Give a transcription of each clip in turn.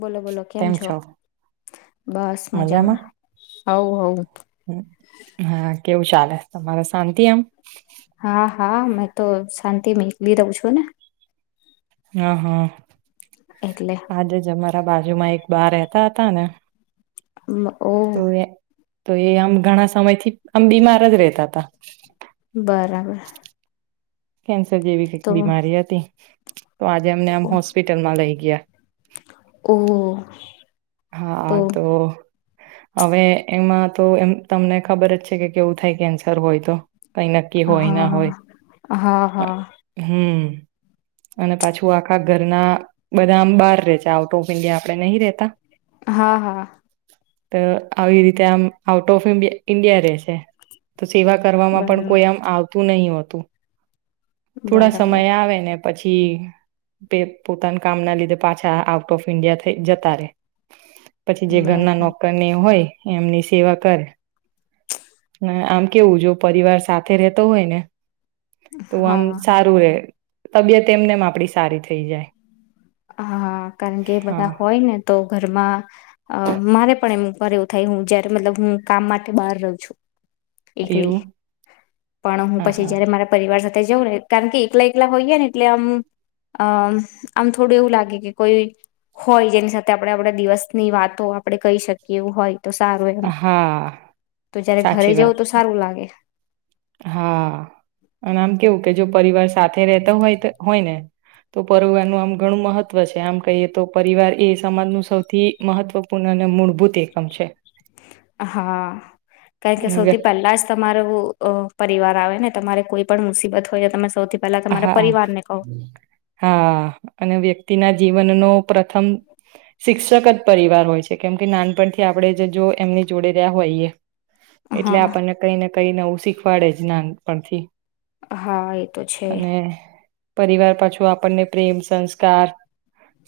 બોલો બોલો કેમ છો? બસ મજામાં. હવ હ હમ, હા કેવું ચાલે તમારે શાંતિ એમ હા હા મેં તો શાંતિમ એકલી રઉ છું ને હા હા એટલે આજે જ અમારુ માર બાજુ માં એક બા રહેતા હતા ને [inaudible] મ ઓ તો એ તો એ આમ ઘણા સમય થી આમ બીમાર જ રેતા તા બરાબર કેન્સ ર જેવી તો કઈ બીમારી હતી તો આજે એમને આમ હોસ્પિટલમાં લઈ ગયા ઓ હા તો અવે એમાં તો એમ તમને ખબર જ છે કે કેવું થાય કેન્સર હોય તો કઈ નક્કી હોય ના હા હોય હા અ હા હમ્મ અને પાછું આખા ઘરના બધા આમ બાર રે છે આઉટ ઓફ ઇન્ડિયા આપડે નહી રેતા હા હા તો આવી રીતે આમ આઉટ ઓફ ઇમબ ઈન્ડિયા રે છે તો સેવા કરવામાં પણ બરાબર કોઈ આમ આવતું નહીં હોતું થોડા બરાબર સમય આવે ને પછી પે પોતાના કામ ના લીધે પાછા આઉટ ઓફ ઈન્ડિયા થઈ જતા રે પછી જે ઘરના બરાબર નોકરને એ હોય એમની સેવા કરે હમ્મ આમ કેવું જો પરિવાર સાથે રેતો હોય ને તો આમ હા સારું રે તબિયત એમનેમ આપડી સારી થઈ જાય. હા કારણ કે એ બધા હા હોય ને તો ઘરમાં અમ મારે પણ એમ ઘરે એવું થાય હું જારે મતલબ હું કામ માટે બહાર રહું છું. એકલી એવું પણ હું હા પછી હા જયારે મારા પરિવાર સાથે સાથે જવ ને કારણ કે એકલા એકલા હોઈયે ને એટલે આમ અ આમ. થોડું એવું લાગે કે કોઈ હોય જેની સાથે આપડે આપડા દિવસની વાતો આપડે કહી શકીએ એવું હોય. તો સારું એમ હા તો જયારે ઘરે સાચી વાત જવું તો સારું લાગે હા અન આમ કેવું કે જો પરિવાર સાથે રેતો હોય તો હોય ને તો પરિવાર આમ ઘણું મહત્વ છે આમ કહીએ તો પરિવાર એ સમાજનું સૌથી મહત્વપૂર્ણ અને મૂળભૂત એકમ છે. હા કારણ કે અને વ્ય સૌથી પહેલા જ તમારું અ પરિવાર આવે ને તમારે કોઈ પણ મુસીબત હોય એ તમે સૌથી પહેલા તમારા હા પરિવારને કહો હા અને વ્યક તેના જીવનનો પ્રથમ શિક્ષક જ પરિવાર હોય છે કેમ કે નાનપણથી આપડે જ જો એમની જોડે રહ્યા હોઈએ. એટલે હા આપણને કઈને કઈને એવું શીખવાડે જ નાનપણથી. હાઈ એતો છે. અને પરિવાર પાછું આપણને પ્રેમ સંસ્કાર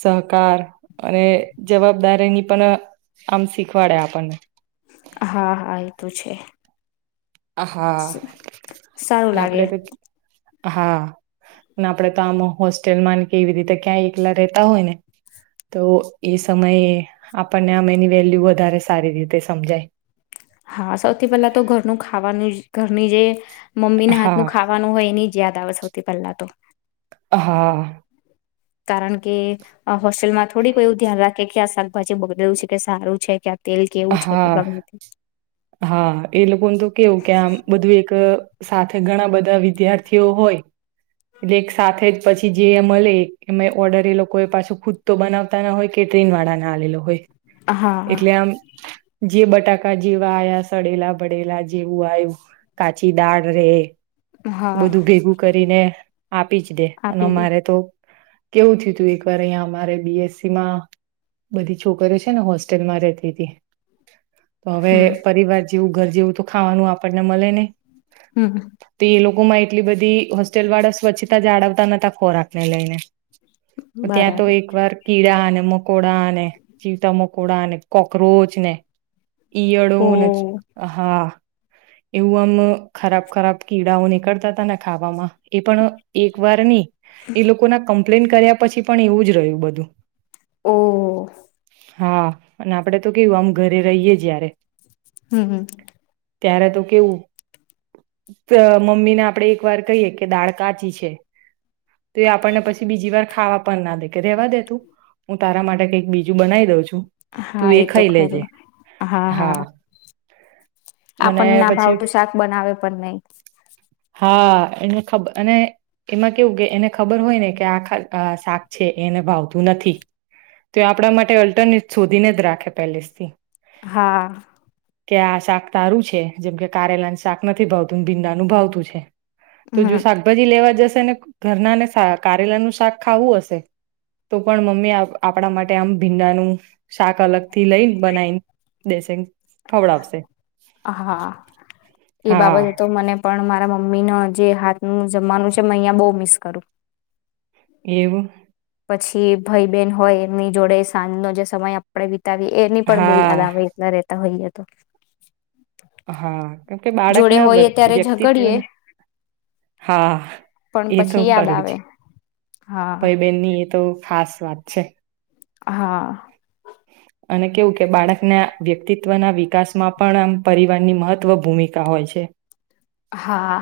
સહકાર અને જવાબદારીની તન આમ શીખવાડે આપણ હા હા એ તો છે. આહા સારું ને લાગે આપડે તો હા ને આપડે તો આમ હોસ્ટેલમાં ને કેવી રીતે ક્યાં એકલા રહેેતા હોય ને તો એ સમયે આપણને આમ એની વેલ્યુ વધારે સારી રીતે સમજાય. હા સૌથી પહેલા તો ઘરનું ખાવાનુજ. ઘરની જે મમ્મીને હા હાથનું ખાવાનું હોય એની યાદ આવે સવથી પહેલા તોહ. હા. કારણ કે અ હોસ્ટેલમાં થોડી બધું ધ્યાન રાખે કે આ શાકભાજી બગડું છે કે સારું છે ક્યા હા હા એ લોકોનું તો કેવું કે આમ બધું એક સાથે ઘણા બધા વિદ્યાર્થીઓ હોય એટલે એક સાથે જ પછી જે મલે ને ઓર્ડર એ લોકોએ પાછું ખુદ તો બનાવતા ના હોય કેકે વાળા ના આવેલ હોય હા. એટલે આમ જે બટાકા જેવા આયા સડેલા ભડેલા જેવું આયુ કાચી દાળ રે. હા બધું ભેગું કરીને આપી જ દે અને આપી દે મારે તો કેવું થયું તું એક વાર અહીંયા અમારે બી એસ સી માં બધી છોકરી છે ને હોસ્ટેલમાં રહેતી હતી. તો હવે હમ પરિવાર જેવું ઘર જેવું તો ખાવાનું આપણને મલે ની હમ. ગુમાય એટલી બધી હોસ્ટેલ વાળા સ્વચ્છતા જાળવતા નતા ખોરાક ને લઈને. ત્યાં તો બરાબર એક વાર કીડા અને કોડા અને ચીવતા મો કોડા અને કોકરોચ ને ઓ ઈયળો ને જ હા એવું આમ ખરાબ ખરાબ કીડાઓ નીકળતા તા ને ખાવામાં એ પણ એક વાર નહી એ લોકો ના કમ્પ્લેન કર્યા પછી પણ એવું જ રહ્યું બધું ઓહ હા અને આપડે તો કેવુ આમ ઘરે રહીએે જયારે હમ હમ ત્યારે તો કેવું મમ્મીને આપડે એક વાર કહીયે કે દાળ કાચી છે તો એ આપણને પછી બીજી વાર ખાવા પણ ના દે કે રેવા દે તું હું તારા માટે કઈક બીજું બનાઈ દઉં છું તું હા એક એ તો ખરું હા હા [unintelligible] મને આપણ ન ના પછી ભાવતું શાક બનાવે પણ નહી હા એને ખબર અને એમાં કેવું કે એને ખબર હોય ને કે આ ખા શાક છે એ એને ભાવતું નથી તો એ આપડા માટે અલ્ટરનેટ શોધીને જ રાખે પેલેસ થી હા કે આ શાક તારું છે જેમ કે કારેલાન શાક નથી ભાવતુંન ભીંડાનું ભાવતું છે તો જો હમ શાકભાજી લેવા જશે જશે ને ઘરના ને કારેલાનું શાક ખાવું હશે તો પણ મમ્મી આપ આપડા માટે આમ ભીંડાનું શાક અલગ થી લઈ બનાઇન દેશે ખવડાવશે હા એ હા બાબતે તો મને પણ મારા મમ્મી નો જે હાથનું જમવાનું છે મે અહિયાં બહ મિસ કરું એવું પછી ભઈબેન હોય એમની જોડે સાંજનો જે સમય આપડે વિ વિતાવીએ એની પણ બહુ હા યાદ આવે એકલા રહેતા હોઈએ તો હા. કેમકે જોડે બાળકના હોઈએ વ્યક્ત ત્યારે ઝઘડીએ વ્યક્તિત્વના હા પણ એ તો પછી યાદ ખરુંજ. આવે હા ભઈ બેનની એ તો ખાસ વાત છે. હા. અને કેવું કે બાળકના વ્યક્તિત્વના વિકાસમાં પણ આમ પરિવારની મહત્વ ભૂમિકા હોય છે. હા.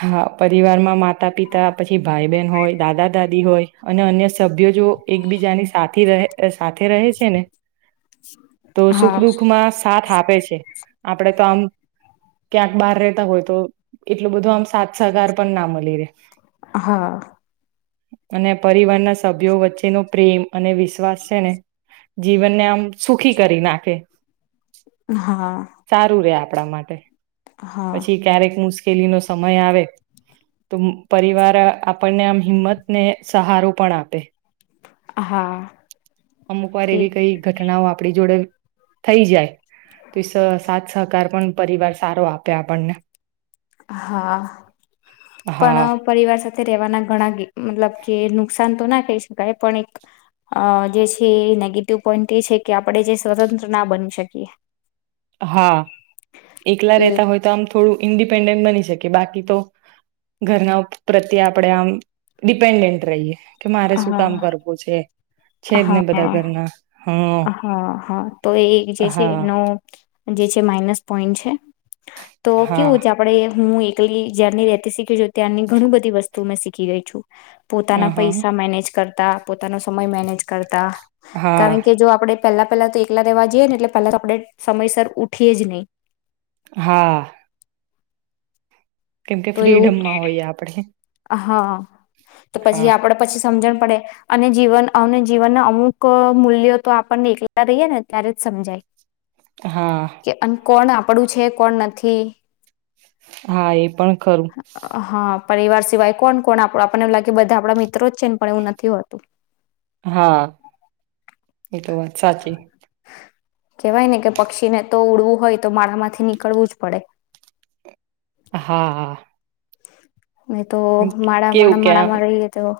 હા પરિવારમાં માતા પિતા, પછી ભાઈ બહેન હોય, દાદા દાદી હોય અને અન્ય સભ્યો જો એકબીજાની સાથી રહે સાથે રહે છે ને, તો સુખ હા દુઃખ માં સાથ આપે છે. આપડે તો આમ ક્યાંક બહાર રેતા હોય. તો એટલું બધું આમ સાથ સહકાર પણ ના મલી રે હા અને પરિવારના સભ્યો વચ્ચેનો પ્રેમ અને વિશ્વાસ છે ને, જીવનને આમ સુખી કરી નાખે હા. સારું રે આપણા માટે. હા પછી ક્યારેક મુશ કેલી નો સમય આવે. તો મ પરિવાર આપણને આમ હિંમત ને સહારો પણ આપે. હા. અમુક વાર એ એવી કઈ ઘટનાઓ આપણી જોડે થઈ જાય ત સ સાથ સહકાર પણ પરિવાર સારો આપે આપણને. હા હા પણ પરિવાર સાથે રેવાના ઘણા ગી મતલબ કે નુકસાન તો ના કહી શકાય પણ, એક અ જે છે નેગેટિવ પોઈન્ટ એ છે. કે આપણે જે સ્વતંત્ર ના બની શકીએ. હા, એકલા કે રહેતા હોય તો આમ થોડું ઇન્ડી પેન્ડડ બની શકે. બાકી તો ઘરના પ્રત્યે આપણેે આમ ડિપેન્ડન્ટ રહીએ. કે મારે શું હા કામ કરવું છે છે જ હા ને બધા ઘરના હા હા હા તો એ જે છે હા એનો જે છે માઇનસ પોઈન્ટ [inaudible] તો હા કેવું છે આપડે હું એકલી જ્યારની રેતી શીખી છું, ત્યારની ઘણી બધીસ્તુ મેં શીખી ગઈ છું. અ પોતાના હા પૈસા મેનેજ કર તા પોતાનો સમય મેનેજ કરતા. હા કારણ કે જો આપડે પેલા પેલા તો એકલા રહેેવા જઈએને, એટલે પહેલા તો આપણે સમયસર ઉઠીએ જ નહીં. હા. કેમ કે તો એવું ફ્રીડમમાં હોઈએ આપડે. હા. તો પછી આપડે પછી સમજણ પડે, અને જીવન અને જીવનના અમુક મૂલ્યો તો આપણને એકલા રહીએે ને ત્યારે જ સમજાય. હા કે અને કોણ આપ પડું છે કોણ નથી. હા એ પણ ખરું. હા પરિવાર સિવાય કોણ કોણ આપ આપણને લાગેધા આપિત હા એતો વાત સાચી. કેવાય ને કે પક્ષીને તો ઉડવું હોય તો મારામાંથી નીકળવું જ પડે. હા હા. મે તો માડા કેવું માડા કે આમ માડામાં રહીએ તો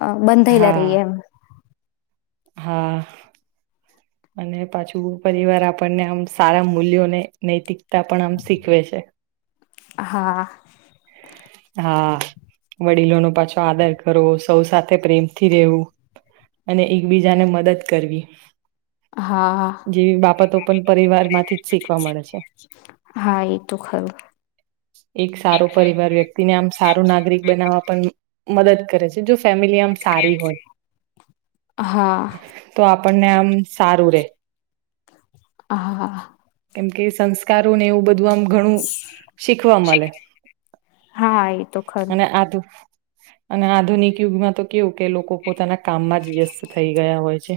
હ બંધઈલા ર હા એમ. હા, અને પાછું પરિવાર આપણને આમ સારા મૂલ્યોને નૈતિક ત્યાં પણ આમ શીખવે છે. હા. હા, વડીલો નો પાછો આદર કરો સૌ સાથે પ્રેમથી રહેેવું, અને એકબીજાને મદદ કરવી. હા જેવી બાબતો પણ પરિવાર માંથી જ શીખવા મળે છે, હા એ તો ખરું એક સારો પરિવાર વ્યક્તિ ને આમ સારું નાગરિક બનાવવા પણ મદદ કરે છે જો મિમ સારી હોય, હા તો આપ આપણને આમ સારું રે. હા હા. એમ કે સંસ્કારો ને એવું બધું આમ ઘણું શીખવા મળે. હા એ તો ખરું. અને આ તો અને આધુનિક યુગમાં તો કેવું કે લોકો પોતાના કામમાં જ વ્યસ્ત થઈ ગયા હોય છે.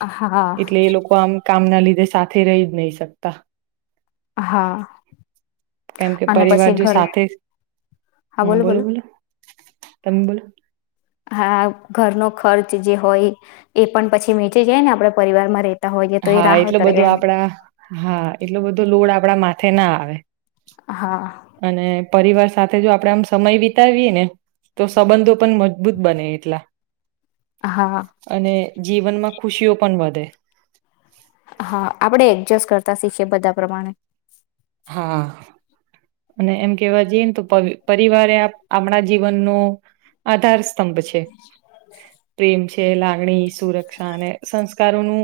હા. એટલે એ લોકો આમ કામના લીધે સાથે રહી જ નહી શકતા. હા કેમ કે અને પરિવાર પછી જો ઘર સાથે હા બોલો બોલો, તમે બોલો હા. ઘરનો ખર્ચ જે હોય, એ પણ પછી વેચી જાય ને આપણે પરિવારમાં ર હા એટલું બધું આપડા, હા એટલો બધું લોડ આપ આપણા માથે ના આવે હા અને પરિવાર સાથે જો આપડે આમ સમય વિતાવીએ ને તો સંબંધો પણ મજબૂત બને એટલા હા અને જીવનમાં ખુશીઓ પણ વધે હા આપણેે એડજસ્ટ કરતા શીખીએ બધા પ્રમાણે હા અને એમ કેવા જઈને તો પ પરિવારે આપણા જીવનનો આધાર સ્તંભ છે પ્રેમ છે લાગણી સુરક્ષા અને સંસ્કારોનું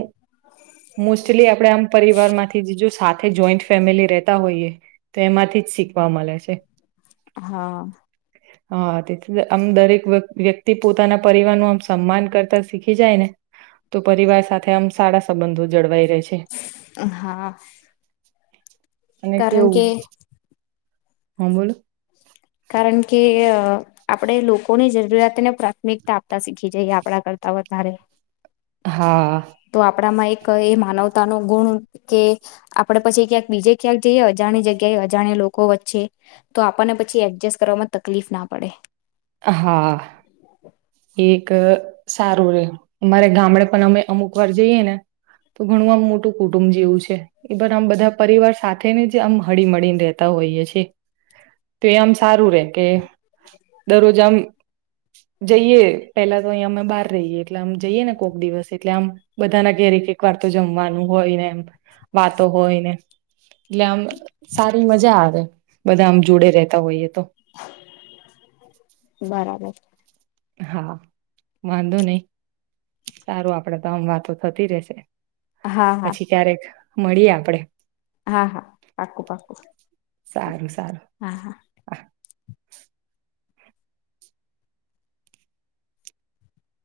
મોસ્ટલી આપેણે આમ પરિવાર માંથીજ સાથે જોઈન્ટ ફેમિલી રે તા હોઈએ તો એમાંથી જ શીખવા મળે છે હા હા તેથી આમ દરેક વ્યક્તિ પોતાના પરિવાર નુ આમ સન્માન કરતા શીખી જાય ને તો પરિવાર સાથે આમ સારા સંબંધો જળવાઈ રહે છે. હા અને કારણ કે કેવું હમ્મ બોલ કારણ કે આપણેે લોકોની જરૂરિયાતને પ્રાથમિકતા આપતા શીખી જઈએ આપણા કરતા વધારે હા તો આપડામાં એક એ માનવતા નો ગુણ કે આપડે પછી ક્યાંક બીજે ક્યાંક જઈએ અજાણ જગ્યાએ અજાણ્યા લોકો વચ્ચે તો આપણને પછી એ એડજસ્ટ કરવામાં તકલીફ ના પડે હા એક એક સારું રે અમારે ગામડે પણ અમે અમુક વાર જઈએ ને તો ઘણું આમ મોટું કુટુંબ જેવું છે એ પણ આમ બધા પરિવાર સાથે ને જ આમ હળી મળીને રતા હોઈએ છીએ તો એ આમ સારું રે કે દરરોજ આમ જઈએ પહેલા તો અયા બહાર રહીએ એટલે આમ જઈએ ને કોઈક દિવસ એટલે આમ બધા ના ઘેર એક વાર તો જમવાનું હોયને એમ વાતો હોય ને એટલે આમ સારી મજા આવે બધા આમ જોડે રેતા હોઈએ તો બરાબર હા વાંધો નહી સારું આપડે તો આમ વાતો થતી રશે હા હા પછી ક્યારેક મળીએ આપડે હા હા પાકું પાકું સારું સારું હા હા હા